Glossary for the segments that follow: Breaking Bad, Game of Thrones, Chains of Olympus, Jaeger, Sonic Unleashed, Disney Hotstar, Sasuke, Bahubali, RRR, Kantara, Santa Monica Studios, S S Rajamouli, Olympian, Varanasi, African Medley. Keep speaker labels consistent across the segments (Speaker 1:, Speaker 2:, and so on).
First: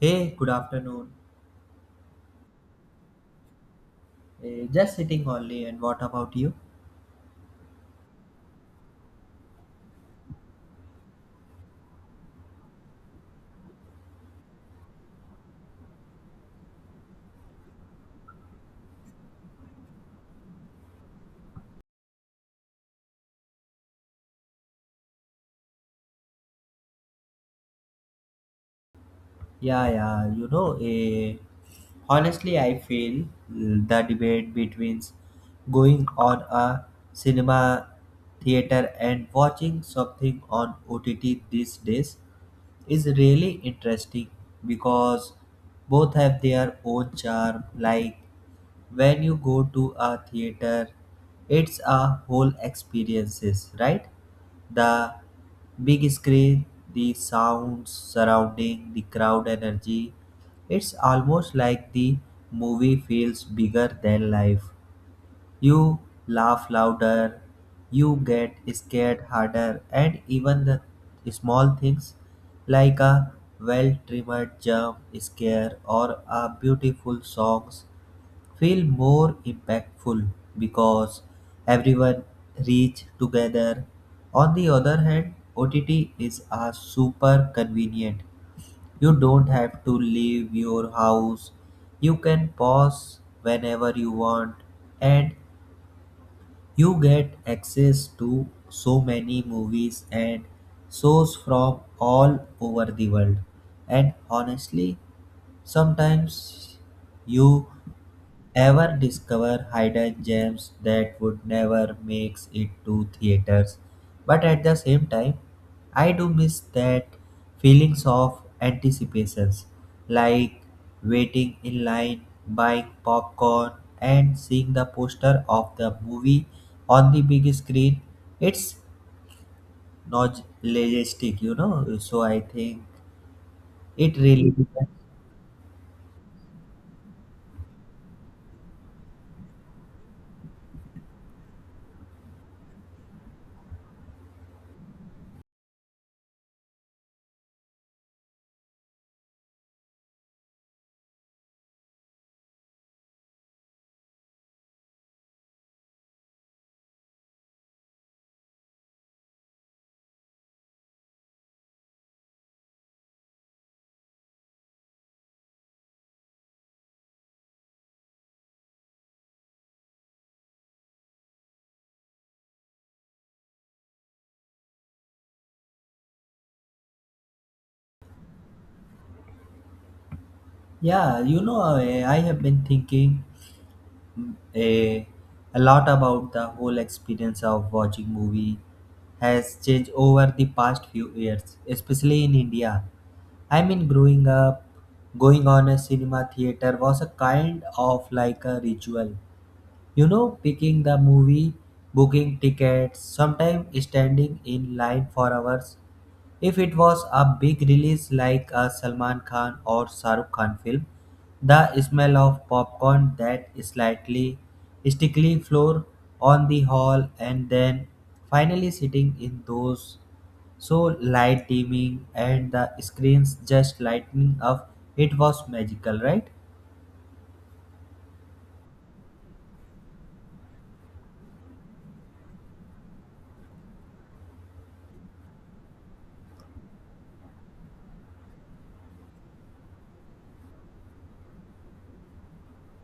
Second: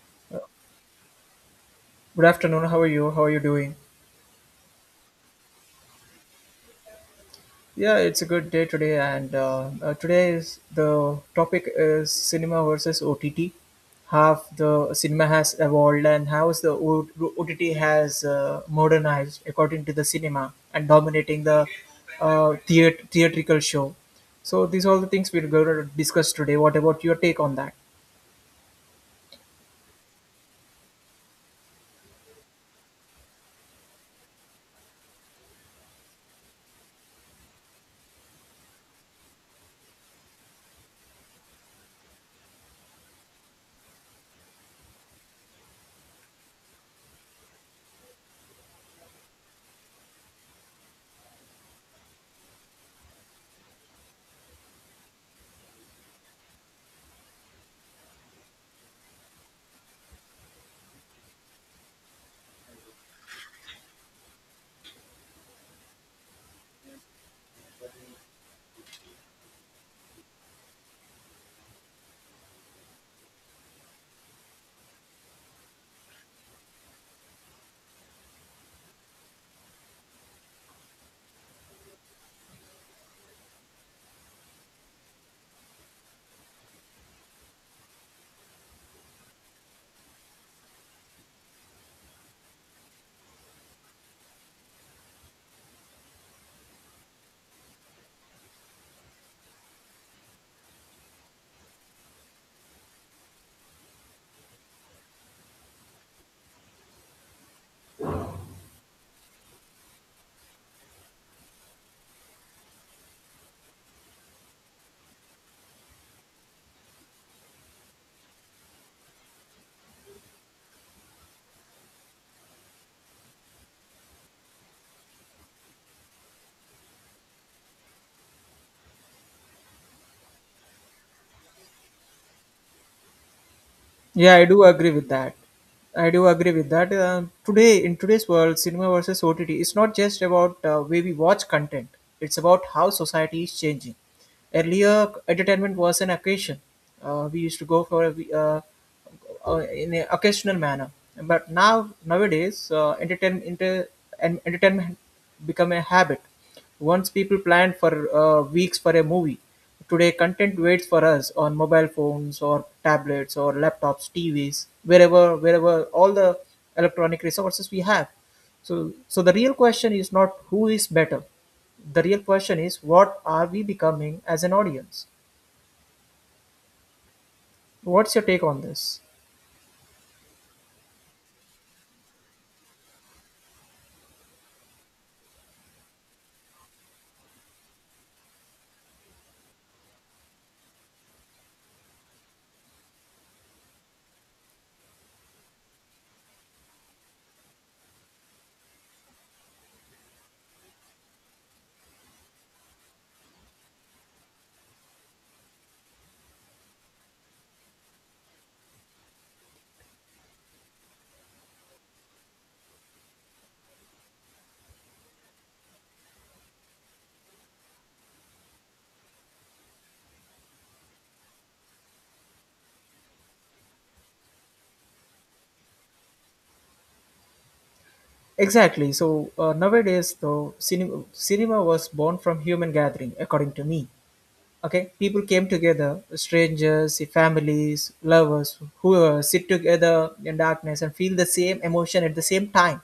Speaker 1: Hey, good afternoon.
Speaker 2: Good afternoon. How are you? How are you doing?
Speaker 1: Just sitting only, and what about you?
Speaker 2: Yeah, it's a good day today, and today is the topic is cinema versus OTT. How the cinema has evolved and how is OTT has modernized according to the cinema and dominating the theatrical show. So these are all the things we're going to discuss today. What about your take on that?
Speaker 1: Yeah. Honestly, I feel the debate between going on a cinema theater and watching something on OTT these days is really interesting because both have their own charm. Like, when you go to a theater, it's a whole experiences, right? The big screen, the sounds surrounding, the crowd energy, it's almost like the movie feels bigger than life. You laugh louder, you get scared harder, and even the small things like a well-trimmed jump scare or a beautiful songs feel more impactful because everyone reach together. On the other hand, OTT is a super convenient. You don't have to leave your house. You can pause whenever you want, and you get access to so many movies and shows from all over the world. And honestly, sometimes you ever discover hidden gems that would never make it to theaters. But at the same time, I do miss that feelings of anticipations, like waiting in line, buying popcorn, and seeing the poster of the movie on the big screen. It's nostalgic. So I think it
Speaker 2: Yeah, I
Speaker 1: really
Speaker 2: do
Speaker 1: depends.
Speaker 2: agree with that. I do agree with that. Today, in today's world, cinema versus OTT, it's not just about way we watch content. It's about how society is changing. Earlier, entertainment was an occasion. We used to go for a, we- In an occasional manner. But now nowadays, entertainment become a habit. Once people planned for weeks for a movie, today content waits for us on mobile phones or tablets or laptops, TVs, wherever all the electronic resources we have. So the real question is not who is better. The real question is what are we becoming as an audience? What's your take on this?
Speaker 1: Yeah. I have been thinking a, a lot about the whole experience of watching movie has changed over the past few years, especially in India. I mean, growing up, going on a cinema theater was a kind of like a ritual. You know, picking the movie, booking tickets, sometimes standing in line for hours. If it was a big release like a Salman Khan or Shah Rukh Khan film, the smell of popcorn, that slightly sticky floor on the hall, and then finally sitting in those so light dimming and the screens just lighting up, it was magical, right?
Speaker 2: Exactly. So nowadays, though, cinema was born from human gathering, according to me. Okay, people came together, strangers, families, lovers, whoever, sit together in darkness and feel the same emotion at the same time.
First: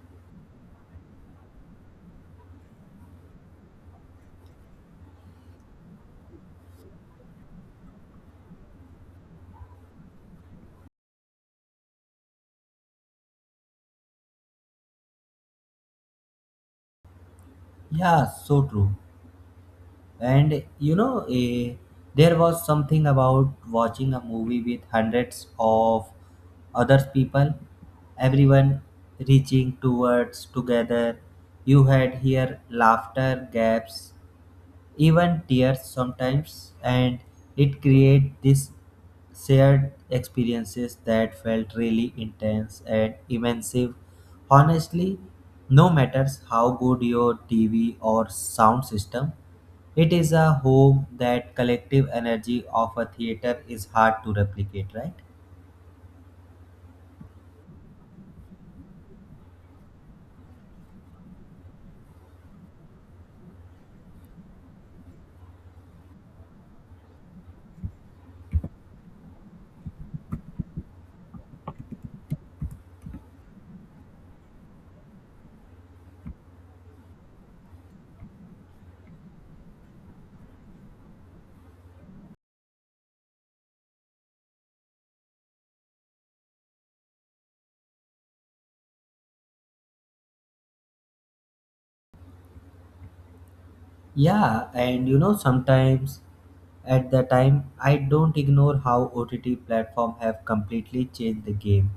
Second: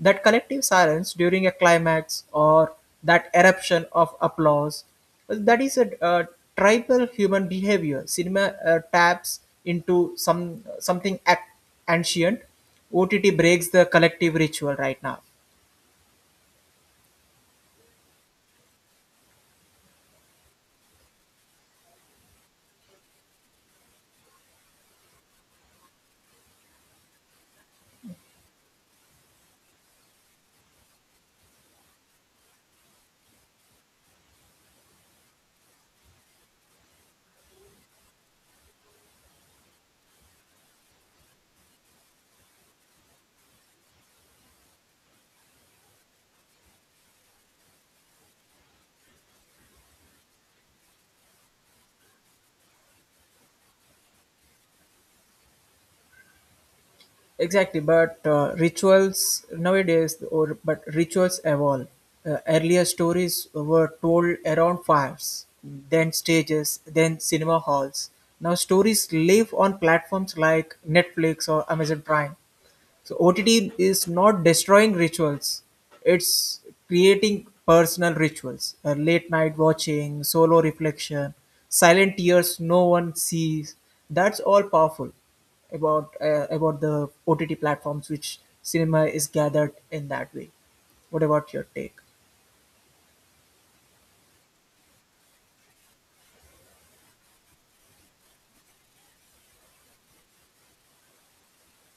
Speaker 2: That collective silence during a climax or that eruption of applause, well, that is a tribal human behavior. Cinema taps into something ancient. OTT breaks the collective ritual right now.
Speaker 1: Yeah, so true. And there was something about watching a movie with hundreds of other people, everyone reaching towards together. You had here laughter gaps, even tears sometimes, and it created this shared experiences that felt really intense and immersive. Honestly, no matters how good your TV or sound system, it is a home that collective energy of a theater is hard to replicate, right?
Speaker 2: Exactly, but rituals nowadays, or but rituals evolve. Earlier stories were told around fires, then stages, then cinema halls. Now stories live on platforms like Netflix or Amazon Prime. So OTT is not destroying rituals; it's creating personal rituals. Late night watching, solo reflection, silent tears no one sees. That's all powerful about the OTT platforms, which cinema is gathered in that way. What about your take?
Speaker 1: Yeah, and you know, sometimes at the time, I don't ignore how OTT platform have completely changed the game.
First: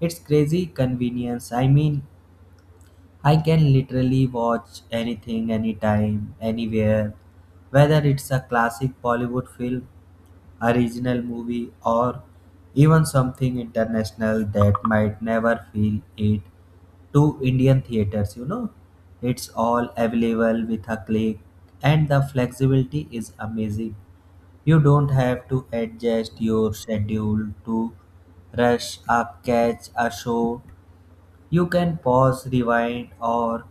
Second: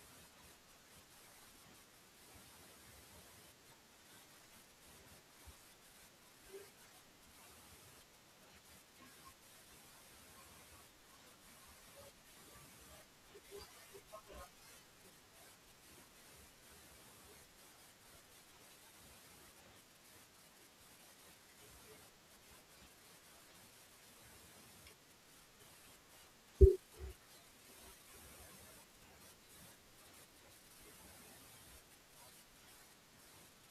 Speaker 1: It's crazy convenience. I mean, I can literally watch anything, anytime, anywhere, whether it's a classic Bollywood film, a regional movie, or even something international that might never feel it to Indian theaters, you know. It's all available with a click, and the flexibility is amazing. You don't have to adjust your schedule to rush a catch a show. You can pause, rewind, or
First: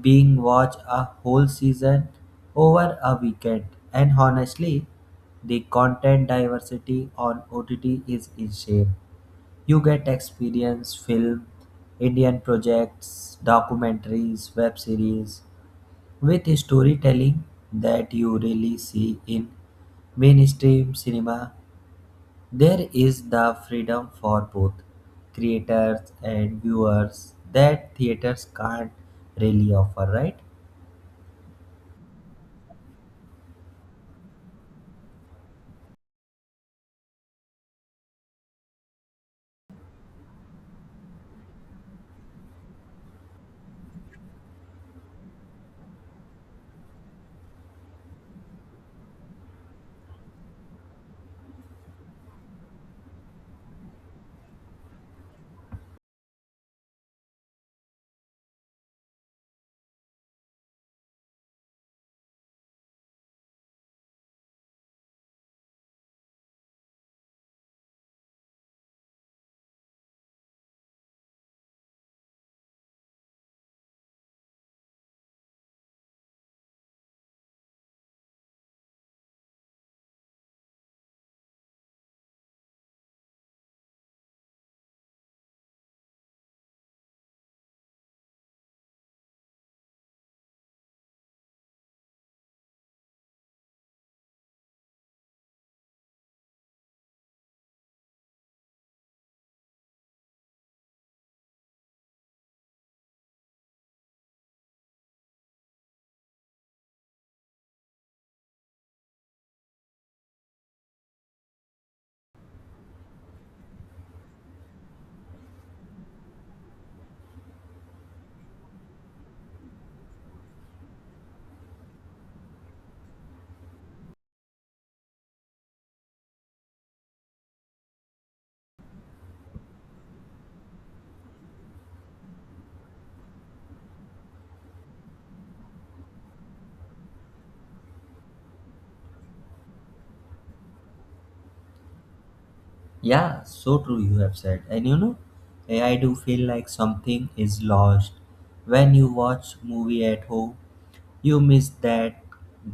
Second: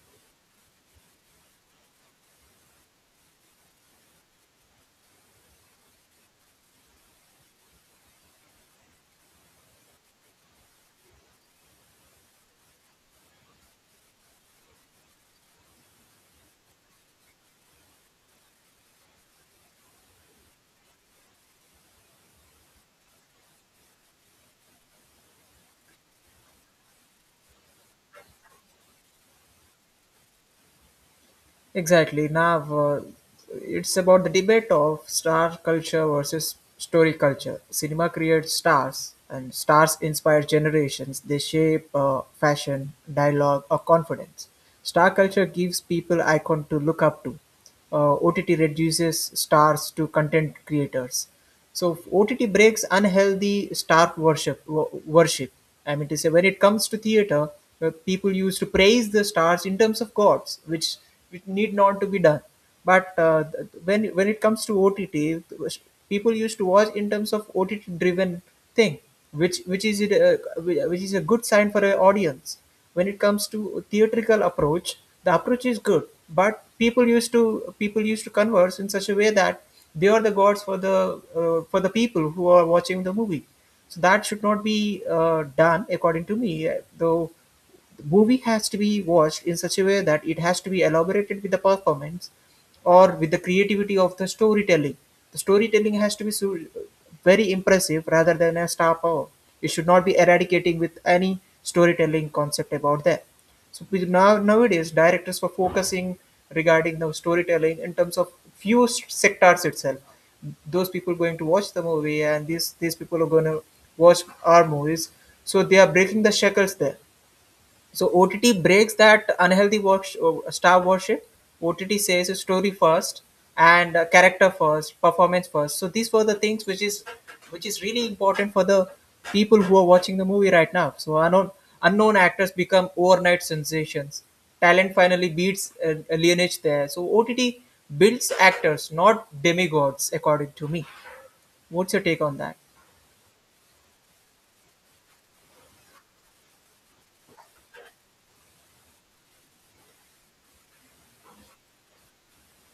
Speaker 1: being watch a whole season over a weekend. And honestly, the content diversity on OTT is insane. You get experience film, Indian projects, documentaries, web series with storytelling that you really see in mainstream cinema. There is the freedom for both creators and viewers that theaters can't really offer, right?
Speaker 2: Exactly. Now it's about the debate of star culture versus story culture. Cinema creates stars, and stars inspire generations. They shape fashion, dialogue, or confidence. Star culture gives people icon to look up to. OTT reduces stars to content creators. So OTT breaks unhealthy star Worship. I mean to say, when it comes to theater, people used to praise the stars in terms of gods, which need not to be done. But when it comes to OTT, people used to watch in terms of OTT-driven thing, which which is it, uh, which is a good sign for an audience. When it comes to theatrical approach, the approach is good, but people used to converse in such a way that they are the gods for the people who are watching the movie. So that should not be done, according to me. Though the movie has to be watched in such a way that it has to be elaborated with the performance or with the creativity of the storytelling. The storytelling has to be very impressive rather than a star power. It should not be eradicating with any storytelling concept about that. So with nowadays directors were focusing regarding the storytelling in terms of few sectors itself. Those people going to watch the movie and these people are going to watch our movies. So they are breaking the shackles there. So OTT breaks that unhealthy watch star worship. OTT says story first and character first, performance first. So these were the things which is really important for the people who are watching the movie right now. So unknown actors become overnight sensations. Talent finally beats a lineage there. So OTT builds actors, not demigods, according to me. What's your take on that?
Speaker 1: Yeah, so true you have said. And you know, I do feel like something is lost. When you watch movie at home, you miss that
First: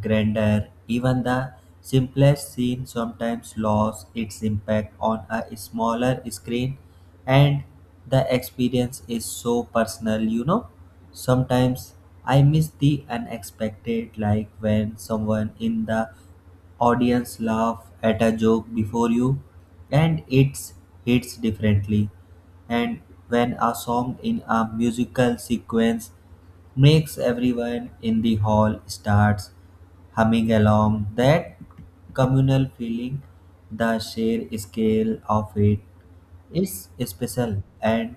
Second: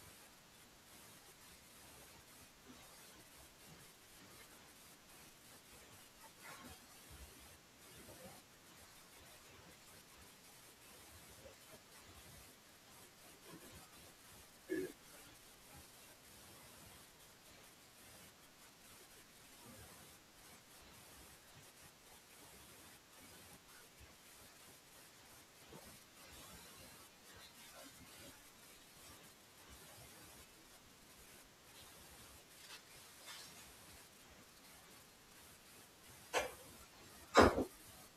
Speaker 1: grandeur. Even the simplest scene sometimes lost its impact on a smaller screen, and the experience is so personal, you know. Sometimes I miss the unexpected, like when someone in the audience laugh at a joke before you and it hits differently, and when a song in a musical sequence makes everyone in the hall starts humming along, that communal feeling, the sheer scale of it is special. And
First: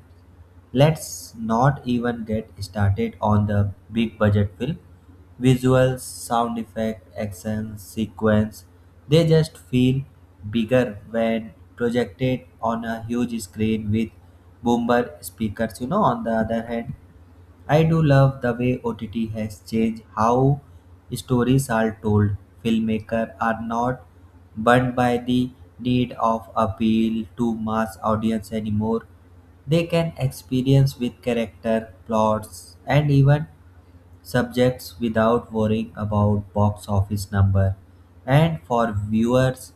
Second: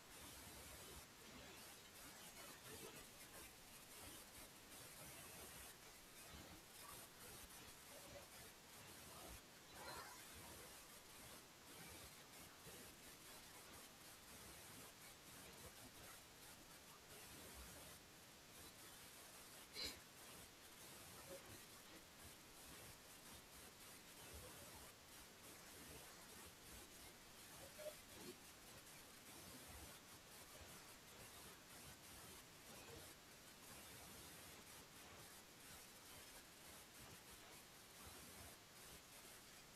Speaker 1: let's not even get started on the big budget film. Visuals, sound effect, action, sequence, they just feel bigger when projected on a huge screen with boomer speakers. You know, on the other hand, I do love the way OTT has changed how stories are told. Filmmakers are not burdened by the need of appeal to mass audience anymore. They can experience with character, plots, and even subjects without worrying about box office number. And for viewers,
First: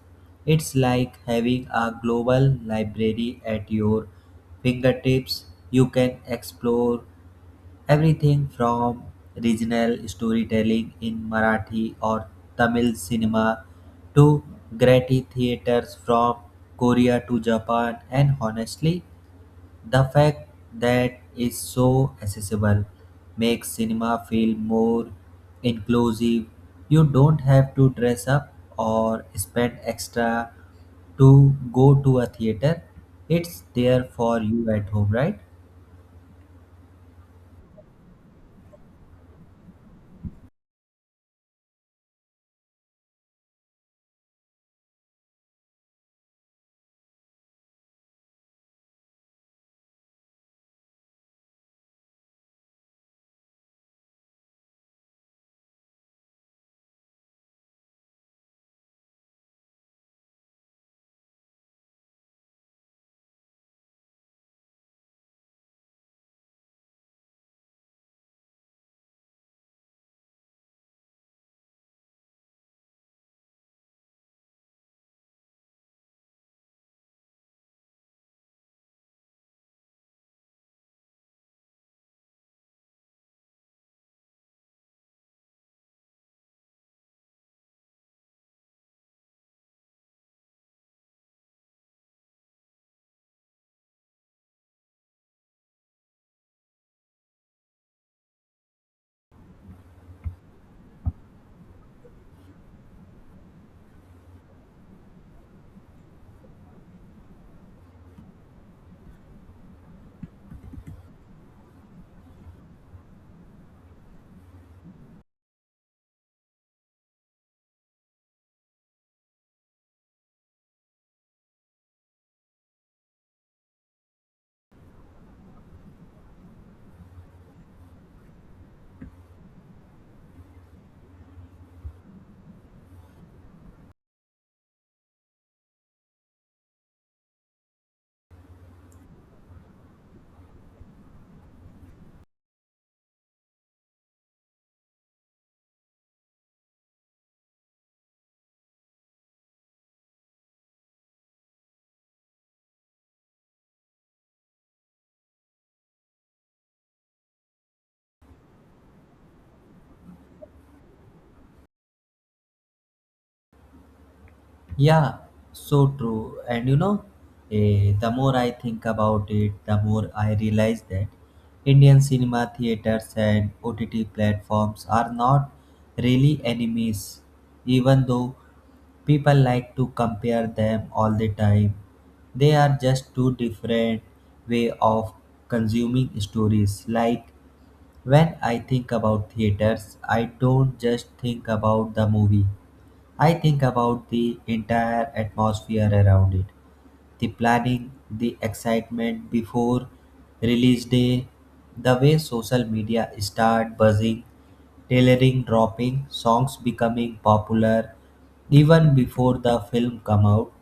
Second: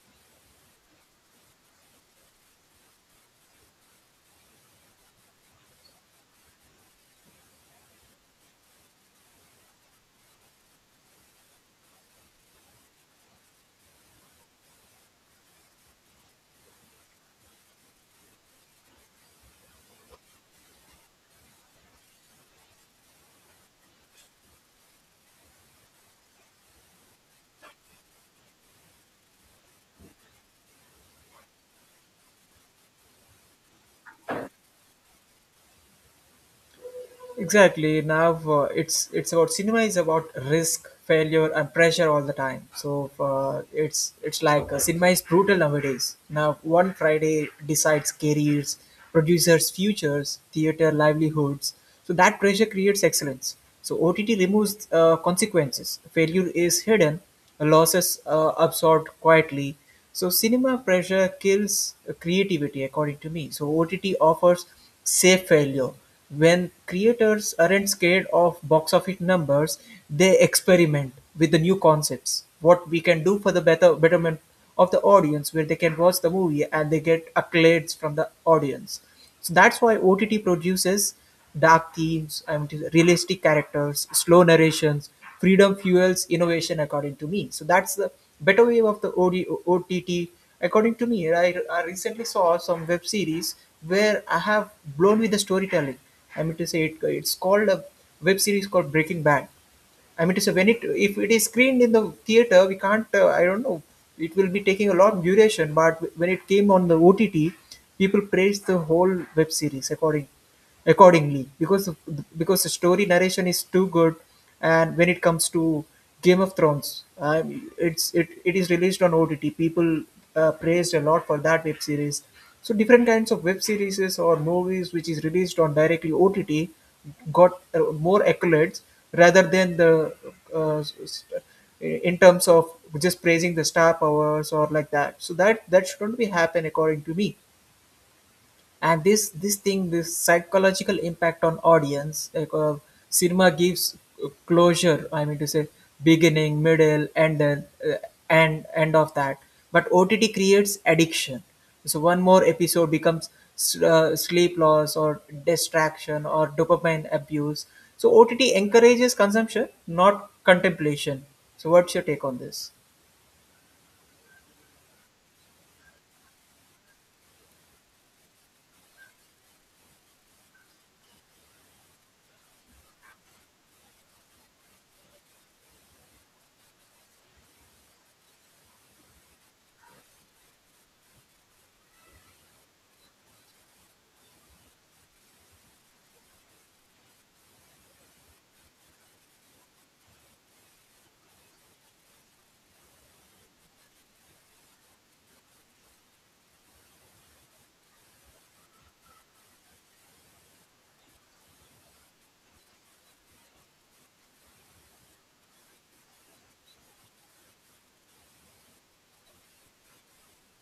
Speaker 1: it's like having a global library at your fingertips. You can explore everything from regional storytelling in Marathi or Tamil cinema to gritty theaters from Korea to Japan, and honestly, the fact that is so accessible makes cinema feel more inclusive. You don't have to dress up or spend extra to go to a theater. It's there for you at home, right?
Speaker 2: Exactly. Now it's about cinema is about risk, failure, and pressure all the time. So it's like cinema is brutal nowadays. Now one Friday decides careers, producers' futures, theater livelihoods. So that pressure creates excellence. So OTT removes consequences. Failure is hidden, losses absorbed quietly, so cinema pressure kills creativity, according to me. So OTT offers safe failure. When creators aren't scared of box office numbers, they experiment with the new concepts. What we can do for the betterment of the audience, where they can watch the movie and they get accolades from the audience. So that's why OTT produces dark themes, I mean, realistic characters, slow narrations. Freedom fuels innovation, according to me. So that's the better way of the OTT. According to me, I recently saw some web series where I have blown with the storytelling. I mean to say, it's called a web series called Breaking Bad. I mean to say when it if it is screened in the theater, we can't. I don't know. It will be taking a lot of duration. But when it came on the OTT, people praised the whole web series accordingly because the story narration is too good, and when it comes to Game of Thrones. It is released on OTT. People praised a lot for that web series. So different kinds of web series or movies which is released on directly OTT got more accolades rather than the uh, s- s- in terms of just praising the star powers or like that. So that shouldn't be happen according to me. And this thing, this psychological impact on audience, like cinema gives closure. I mean to say beginning, middle, and then and end of that, but OTT creates addiction. So one more episode becomes sleep loss or distraction or dopamine abuse. So OTT encourages consumption, not contemplation. So what's your take on this?
Speaker 1: Yeah, so true. And the more I think about it, the more I realize that Indian cinema theaters and OTT platforms are not really enemies, even though people like to compare them all the time. They are just two different way of consuming stories. Like, when I think about theaters, I don't just think about the movie. I think about the entire atmosphere around it, the planning, the excitement before release day, the way social media start buzzing, tailoring dropping, songs becoming popular even before the film come out.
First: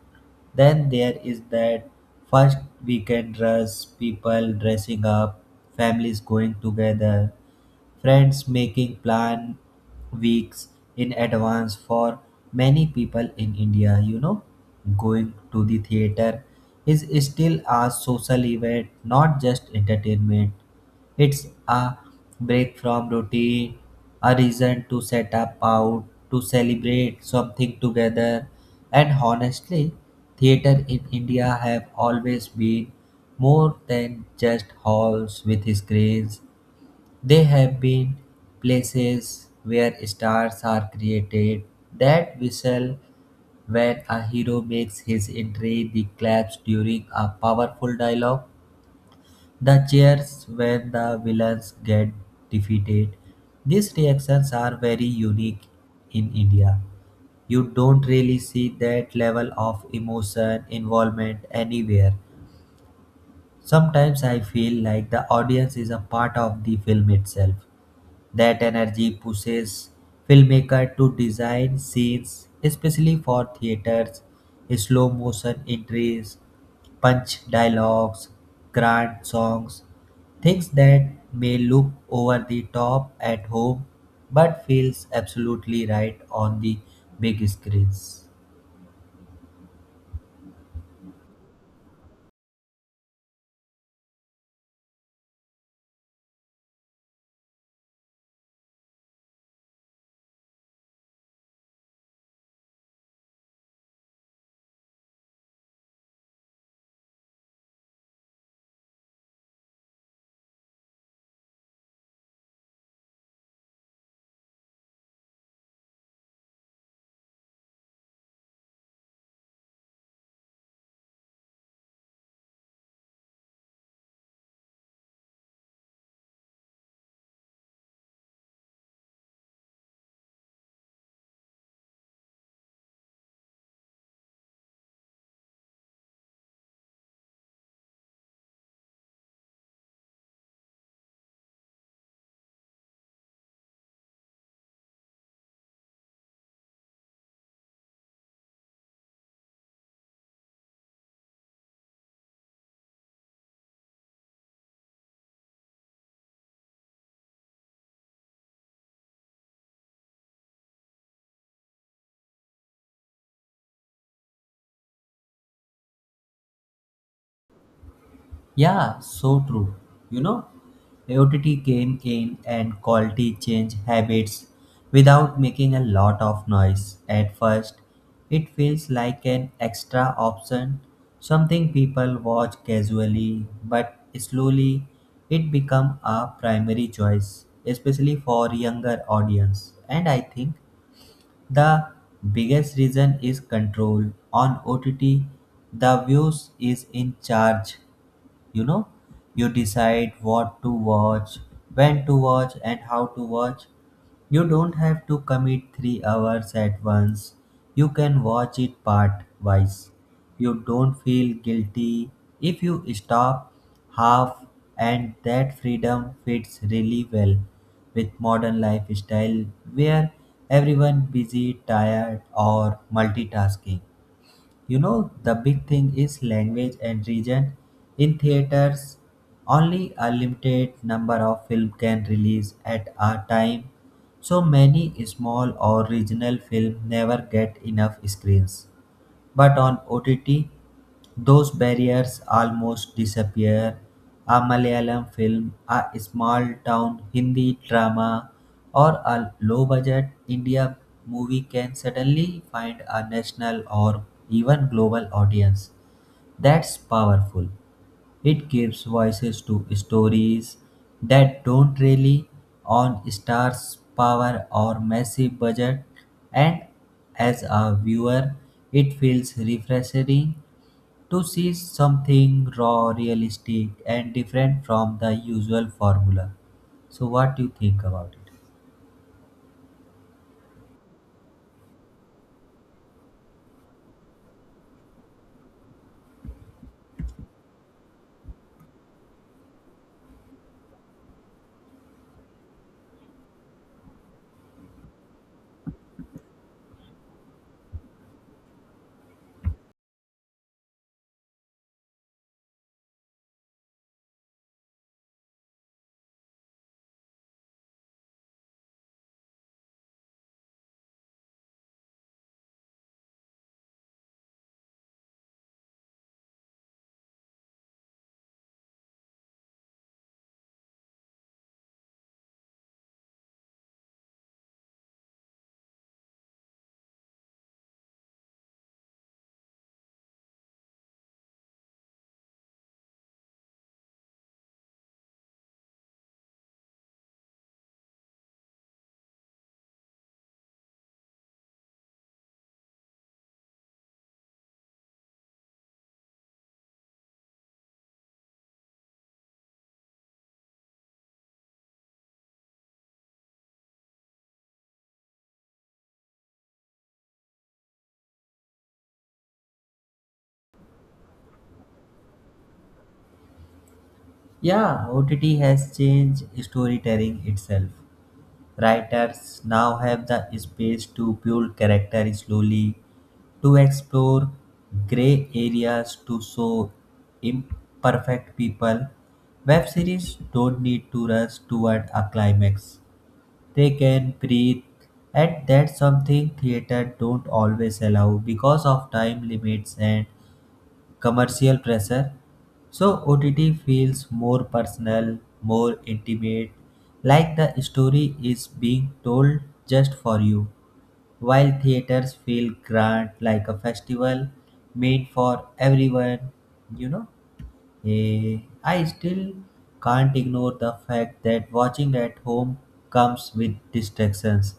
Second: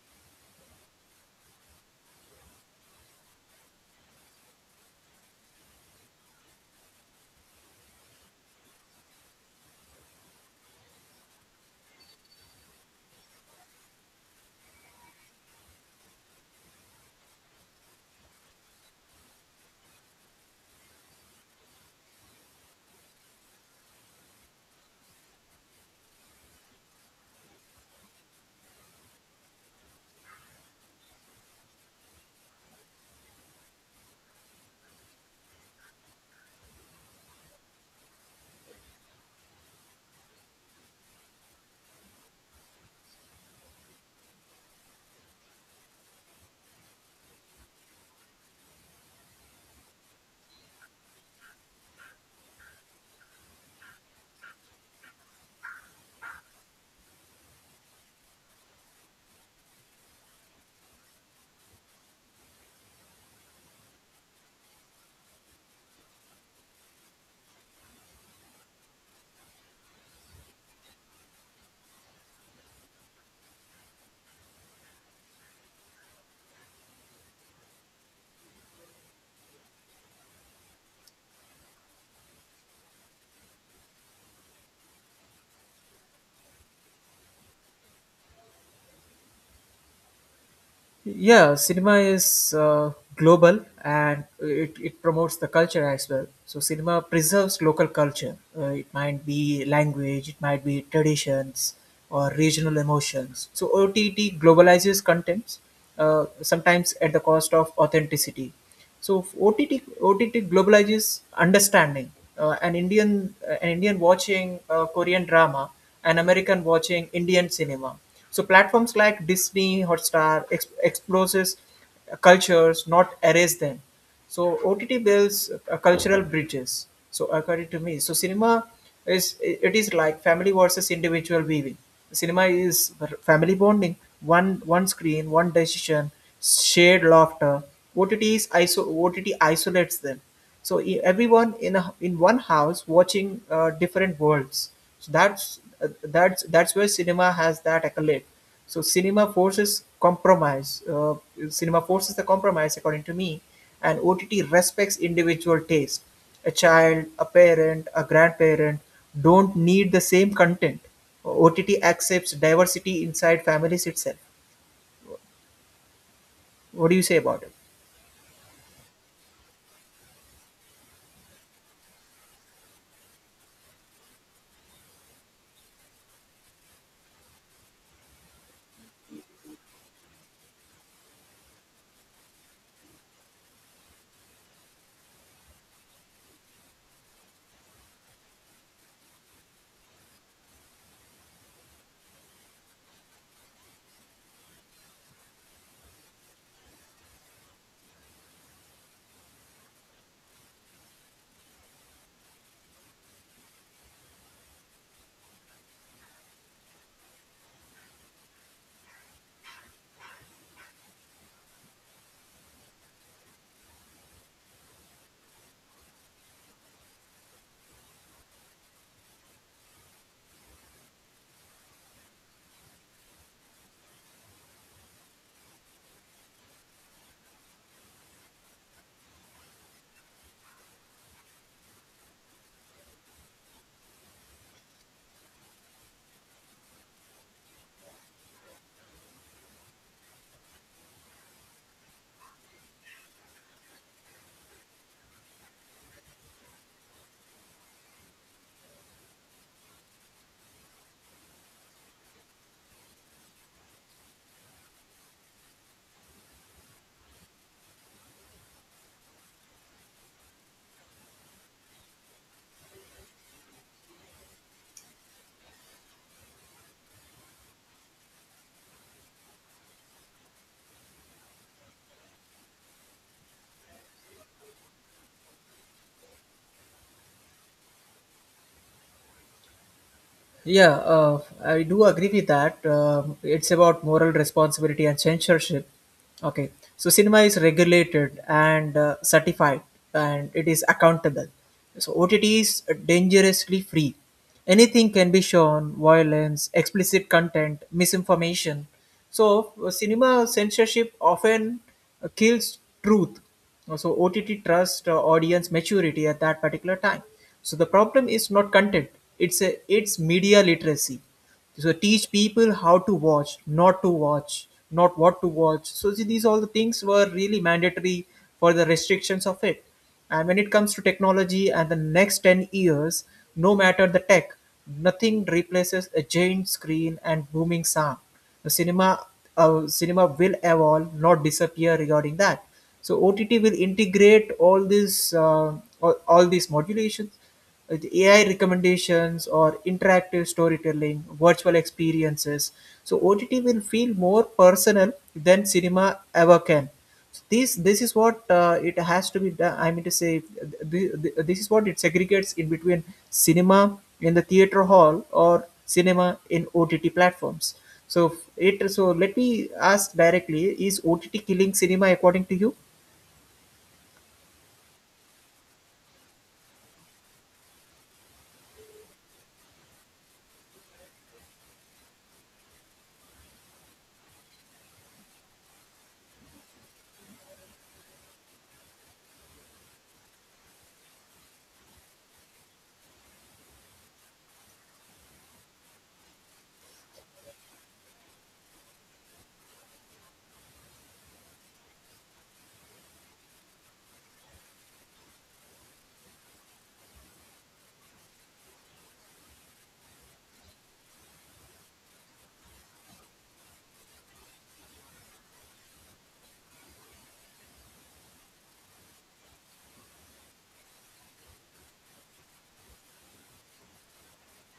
Speaker 1: Then there is that first weekend rush, people dressing up, families going together, friends making plan weeks in advance for many people in India, you know. Going to the theater is still a social event, not just entertainment. It's a break from routine, a reason to set up out, to celebrate something together. And honestly, theater in India have always been more than just halls with screens. They have been places where stars are created. That whistle when a hero makes his entry, the claps during a powerful dialogue, the cheers when the villains get defeated. These reactions are very unique in India. You don't really see that level of emotion involvement anywhere. Sometimes I feel like the audience is a part of the film itself. That energy pushes filmmakers to design scenes especially for theaters, slow motion entries, punch dialogues, grand songs, things that may look over the top at home but feels absolutely right on the big screens.
Speaker 2: Yeah, cinema is global and it promotes the culture as well. So, cinema preserves local culture. It might be language, it might be traditions or regional emotions. So, OTT globalizes contents, sometimes at the cost of authenticity. So OTT globalizes understanding. An Indian watching Korean drama, an American watching Indian cinema. So platforms like Disney, Hotstar exposes cultures, not erase them. So OTT builds cultural bridges. So according to me, so cinema is it is like family versus individual viewing. Cinema is family bonding, one screen, one decision, shared laughter. OTT isolates them, so everyone in a in one house watching different worlds. So that's that's where cinema has that accolade. So cinema forces compromise Cinema forces the compromise, according to me, and OTT respects individual taste. A child, a parent, a grandparent don't need the same content. OTT accepts diversity inside families itself. What do you say about it?
Speaker 1: Yeah, so true. You know, OTT came in and quality change habits without making a lot of noise. At first, it feels like an extra option, something people watch casually, but slowly it become a primary choice, especially for younger audience. And I think the biggest reason is control. On OTT, the views is in charge, you know. You decide what to watch, when to watch, and how to watch. You don't have to commit 3 hours at once, you can watch it part wise. You don't feel guilty if you stop half, and that freedom fits really well with modern lifestyle where everyone busy, tired, or multitasking. You know, the big thing is language and region. In theaters, only a limited number of film can release at a time. So many small or regional film never get enough screens. But on OTT, those barriers almost disappear. A Malayalam film, a small town Hindi drama, or a low budget India movie can suddenly find a national or even global audience. That's powerful. It gives voices to stories that don't rely on stars' power or massive budget, and as a viewer, it feels refreshing to see something raw, realistic, and different from the usual formula. So, what do you think about it?
Speaker 2: Yeah, I do agree with that. It's about moral responsibility and censorship. Okay, so cinema is regulated and certified, and it is accountable. So OTT is dangerously free. Anything can be shown: violence, explicit content, misinformation. So cinema censorship often kills truth. So OTT trust audience maturity at that particular time. So the problem is not content. It's a it's media literacy. So teach people how to watch, not to watch, not what to watch. So see, these all the things were really mandatory for the restrictions of it. And when it comes to technology and the next 10 years, no matter the tech, nothing replaces a giant screen and booming sound. The cinema, cinema will evolve, not disappear regarding that. So OTT will integrate all these, all these modulations with AI recommendations or interactive storytelling, virtual experiences. So OTT will feel more personal than cinema ever can. So this is what it has to be done. I mean to say, this is what it segregates in between cinema in the theater hall or cinema in OTT platforms. So it so let me ask directly: Is OTT killing cinema according to you?
Speaker 1: Yeah, OTT has changed storytelling itself. Writers now have the space to build character slowly, to explore gray areas, to show imperfect people. Web series don't need to rush toward a climax. They can breathe, and that's something theater don't always allow because of time limits and commercial pressure. So OTT feels more personal, more intimate, like the story is being told just for you. While theaters feel grand, like a festival made for everyone, you know. Eh, I still can't ignore the fact that watching at home comes with distractions.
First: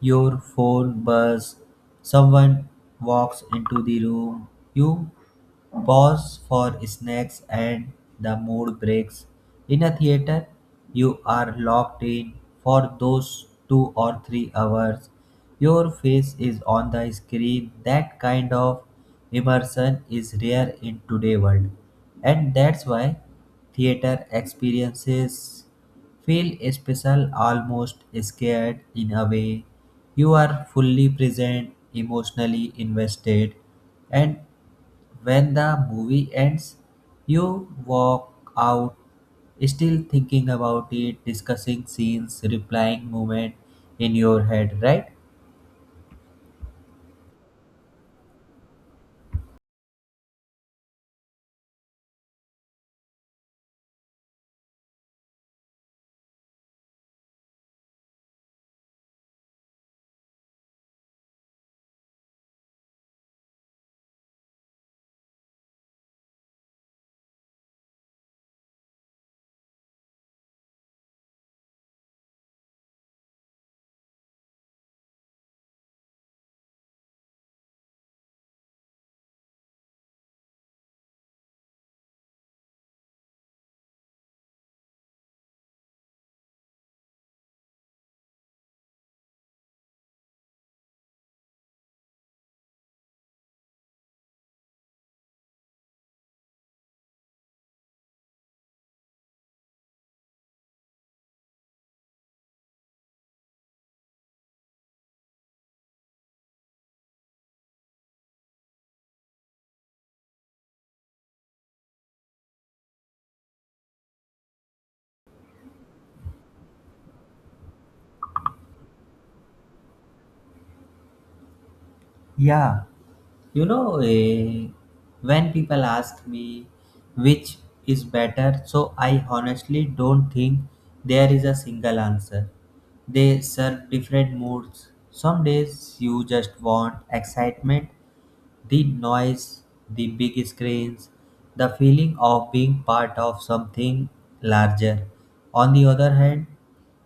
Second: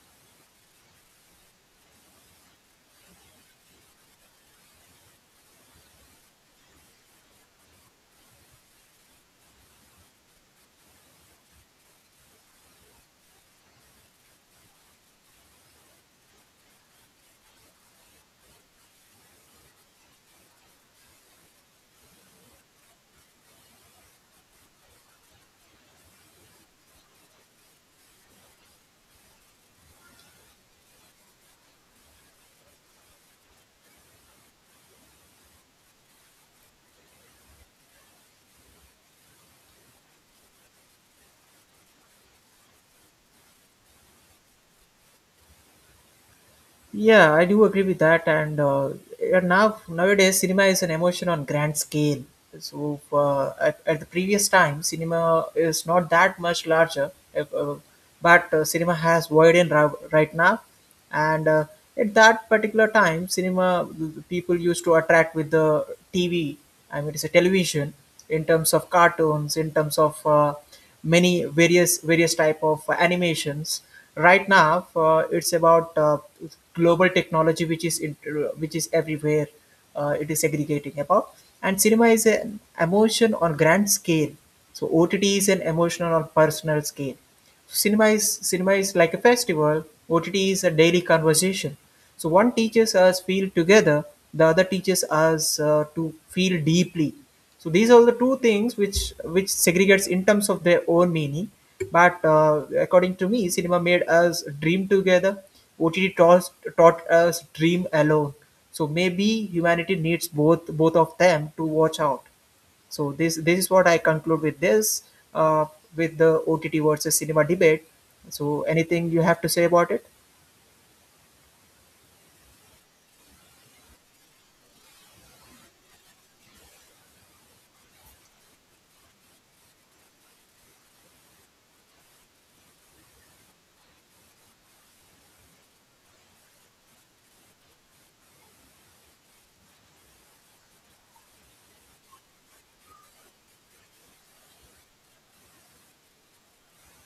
Speaker 1: Your phone buzz, someone walks into the room, you pause for snacks, and the mood breaks. In a theater, you are locked in for those 2 or 3 hours. Your face is on the screen. That kind of immersion is rare in today's world. And that's why theater experiences feel special, almost scared in a way. You are fully present, emotionally invested, and when the movie ends, you walk out still thinking about it, discussing scenes, replying moment in your head, right?
Speaker 2: Yeah, I do agree with that. And yeah, now nowadays, cinema is an emotion on grand scale. So at the previous time, cinema is not that much larger, if, but cinema has void in right now. And at that particular time, cinema people used to attract with the TV. I mean, it's a television in terms of cartoons, in terms of many various type of animations right now. It's about global technology which is which is everywhere. It is aggregating about, and cinema is an emotion on grand scale. So OTT is an emotional on personal scale. Cinema is like a festival. OTT is a daily conversation. So one teaches us feel together, the other teaches us to feel deeply. So these are the two things which segregates in terms of their own meaning. But according to me, cinema made us dream together. OTT taught us dream alone. So maybe humanity needs both of them to watch out. So this is what I conclude with this uh, with the OTT versus cinema debate. So anything you have to say about it?
Speaker 1: Yeah. You know, eh, when people ask me which is better, so I honestly don't think there is a single answer. They serve different moods. Some days you just want excitement, the noise, the big screens, the feeling of being part of something larger. On the other hand,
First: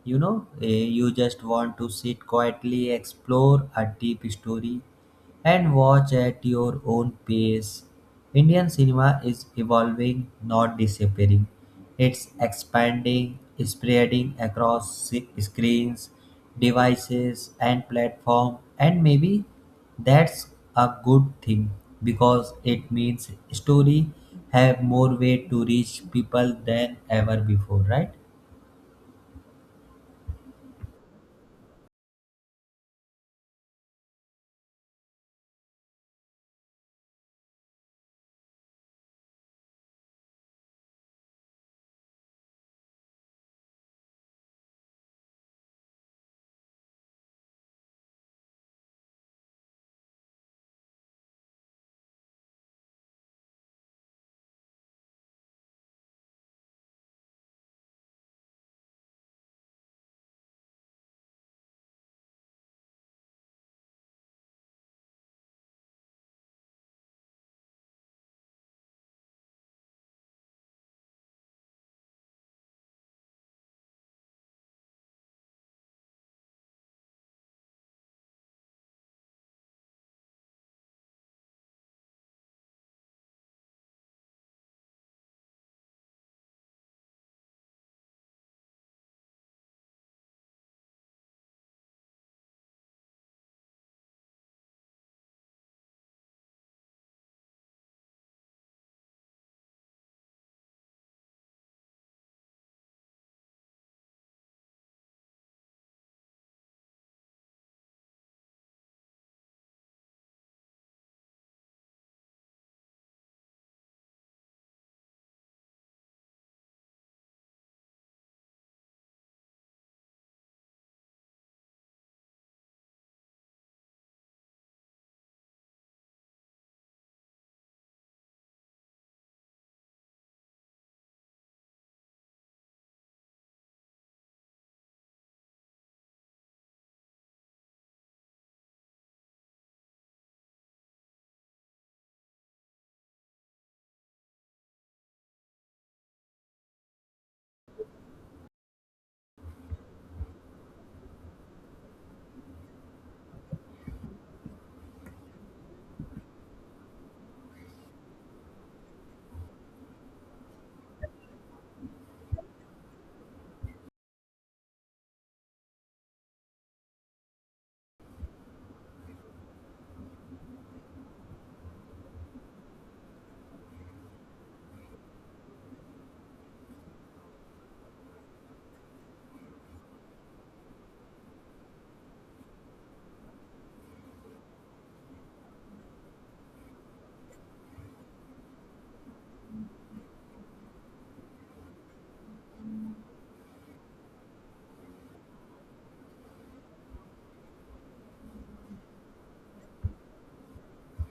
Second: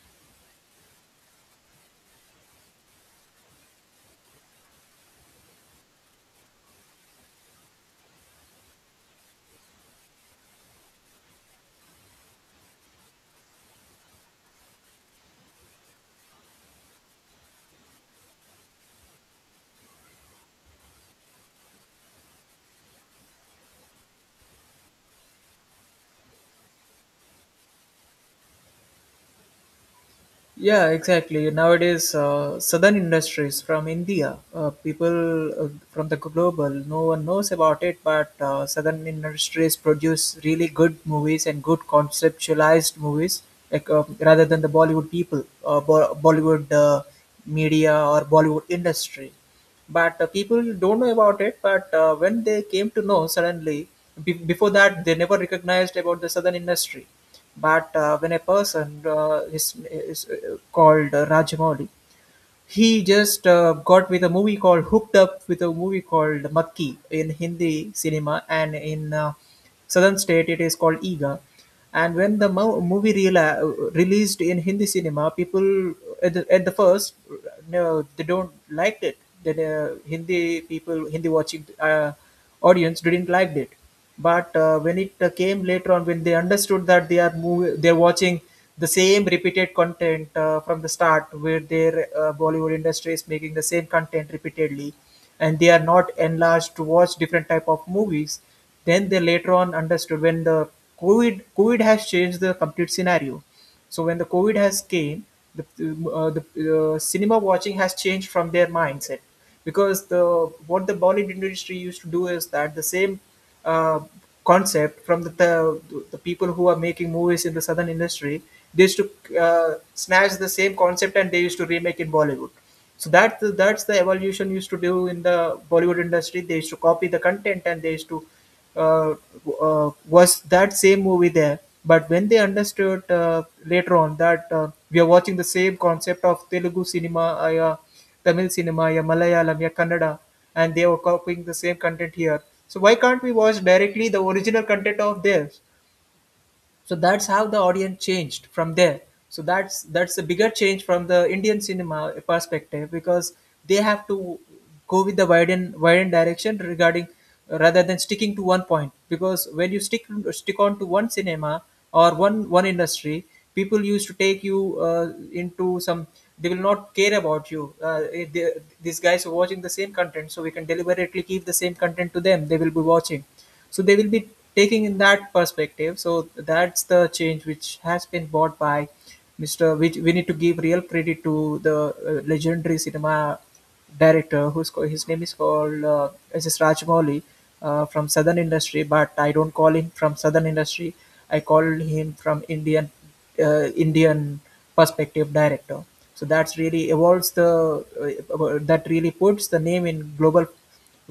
Speaker 1: you know, eh, you just want to sit quietly, explore a deep story, and watch at your own pace. Indian cinema is evolving, not disappearing. It's expanding, spreading across screens, devices, and platform, and maybe that's a good thing because it means story have more way to reach people than ever before, right?
Speaker 2: Yeah, exactly. Nowadays, southern industries from India, people from the global, no one knows about it, but southern industries produce really good movies and good conceptualized movies, like rather than the Bollywood people, Bollywood media or Bollywood industry but people don't know about it but when they came to know suddenly before that they never recognized about the southern industry but when a person is called rajamouli he just got with a movie called Hooked Up with a movie called Makki in Hindi cinema, and in southern state it is called Ega. And when the movie released in Hindi cinema, people at the first no, they don't liked it. The Hindi people, Hindi watching audience didn't liked it but when it came later on, when they understood that they're watching the same repeated content from the start, where their Bollywood industry is making the same content repeatedly, and they are not enlarged to watch different type of movies, then they later on understood when the COVID has changed the complete scenario. So when the COVID has came, the the cinema watching has changed from their mindset because the what the Bollywood industry used to do is that the same uh, concept from the people who are making movies in the southern industry. They used to snatch the same concept and they used to remake in Bollywood. So that's the evolution used to do in the Bollywood industry. They used to copy the content and they used to uh, was that same movie there. But when they understood later on that we are watching the same concept of Telugu cinema, Tamil cinema, ya Malayalam, ya Kannada, and they were copying the same content here. So why can't we watch directly the original content of theirs? So that's how the audience changed from there. So that's a bigger change from the Indian cinema perspective because they have to go with the widen direction regarding, rather than sticking to one point, because when you stick on to one cinema or one industry, people used to take you uh, into some, they will not care about you, they, these guys are watching the same content so we can deliberately keep the same content to them, they will be watching, so they will be taking in that perspective. So that's the change which has been brought by mr, which we need to give real credit to the legendary cinema director who's called, his name is called S S Rajamouli, from Southern Industry, but I don't call him from Southern Industry. I call him from Indian Indian perspective director. So that's really evolves the that really puts the name in global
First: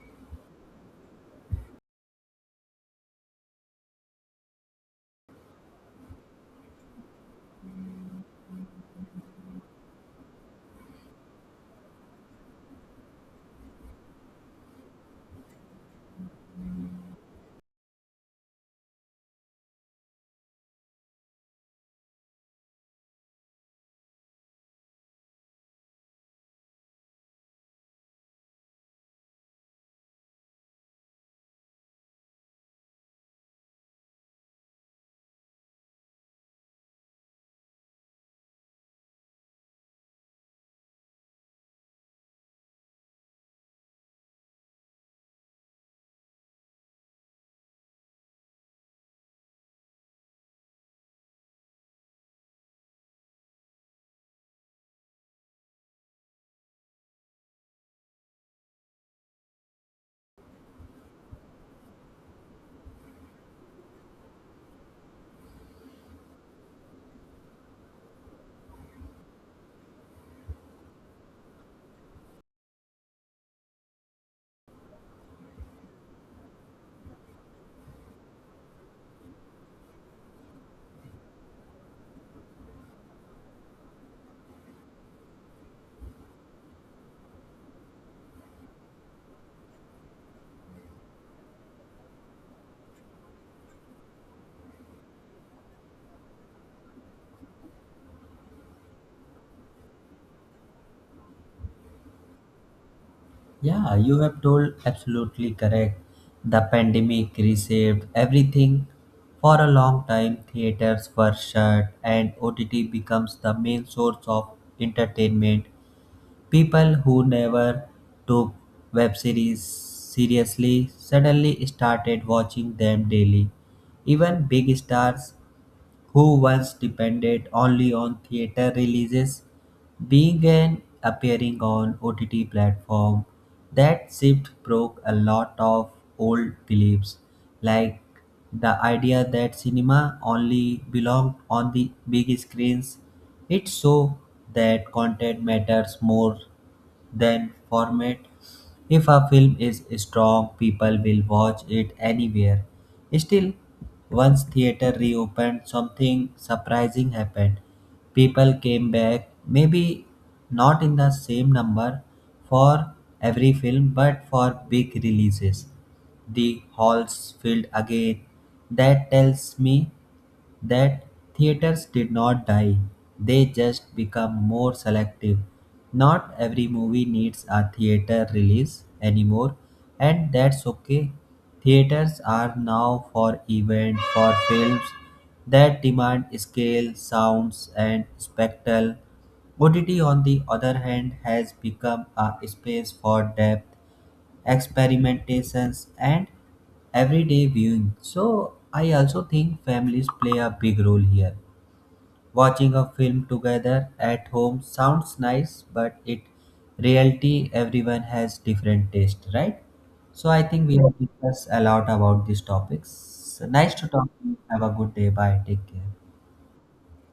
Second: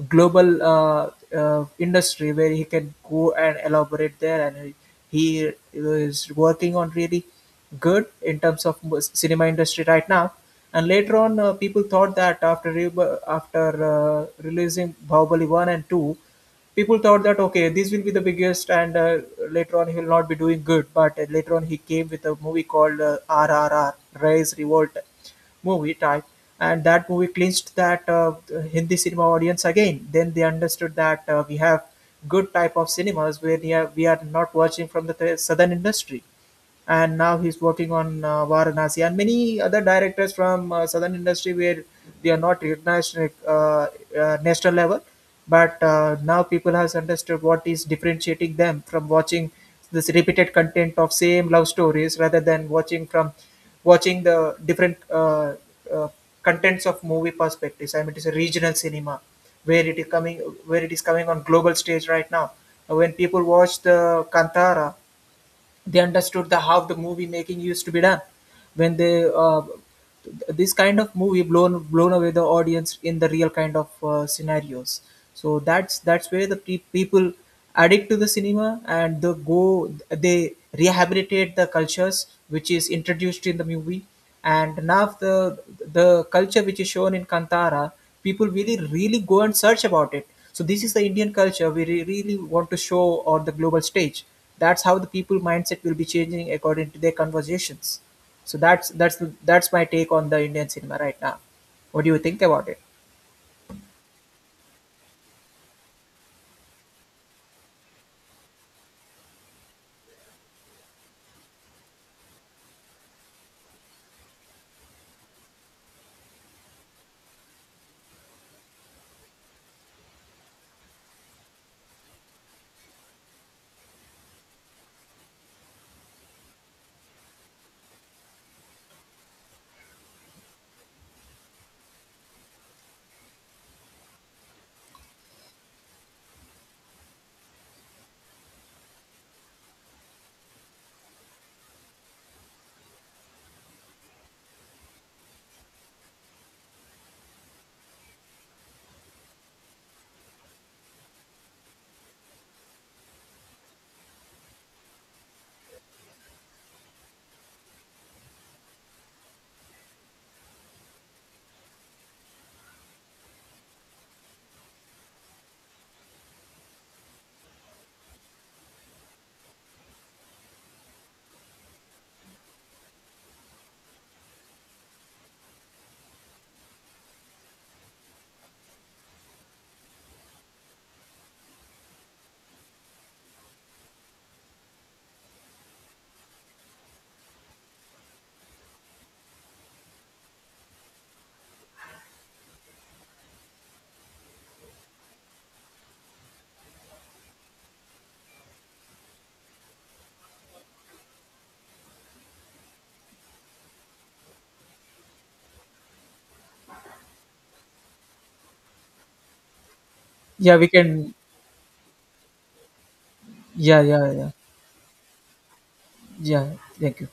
Speaker 2: global uh, uh, industry where he can go and elaborate there, and he is working on really good in terms of cinema industry right now. And later on people thought that after releasing Bahubali 1 and 2, people thought that okay, this will be the biggest, and later on he will not be doing good, but later on he came with a movie called RRR, Rise Revolt movie type, and that movie clinched that Hindi cinema audience again. Then they understood that we have good type of cinemas where we are not watching from the southern industry. And now he's working on Varanasi and many other directors from southern industry where they are not recognized at national level, but now people has understood what is differentiating them from watching this repeated content of same love stories rather than watching from watching the different uh, contents of movie perspectives. I mean, it is a regional cinema where it is coming, where it is coming on global stage right now. When people watch the Kantara, they understood the how the movie making used to be done. When they this kind of movie blown away the audience in the real kind of scenarios, so that's where the people addict to the cinema and the go, they rehabilitate the cultures which is introduced in the movie. And now the culture which is shown in Kantara, people really go and search about it. So this is the Indian culture we really want to show on the global stage. That's how the people mindset will be changing according to their conversations. So that's that's my take on the Indian cinema right now. What do you think about it?
Speaker 1: Yeah, you have told absolutely correct. The pandemic reshaped everything. For a long time, theaters were shut and OTT becomes the main source of entertainment. People who never took web series seriously suddenly started watching them daily. Even big stars who once depended only on theater releases, began appearing on OTT platform. That shift broke a lot of old beliefs, like the idea that cinema only belonged on the big screens. It showed that content matters more than format. If a film is strong, people will watch it anywhere. Still, once theater reopened, something surprising happened. People came back, maybe not in the same number for every film, but for big releases. The halls filled again. That tells me that theaters did not die, they just become more selective. Not every movie needs a theater release anymore, and that's okay. Theaters are now for event for films that demand scale, sounds, and spectacle. OTT, on the other hand, has become a space for depth experimentations and everyday viewing. So I also think families play a big role here. Watching a film together at home sounds nice, but it reality everyone has different taste, right? So I
Speaker 2: Yeah, we
Speaker 1: think we have
Speaker 2: can.
Speaker 1: discussed a lot about these topics. So nice
Speaker 2: Yeah,
Speaker 1: to talk
Speaker 2: yeah,
Speaker 1: to
Speaker 2: yeah,
Speaker 1: you. Have a good day. Bye, take care.
Speaker 2: yeah. Thank you.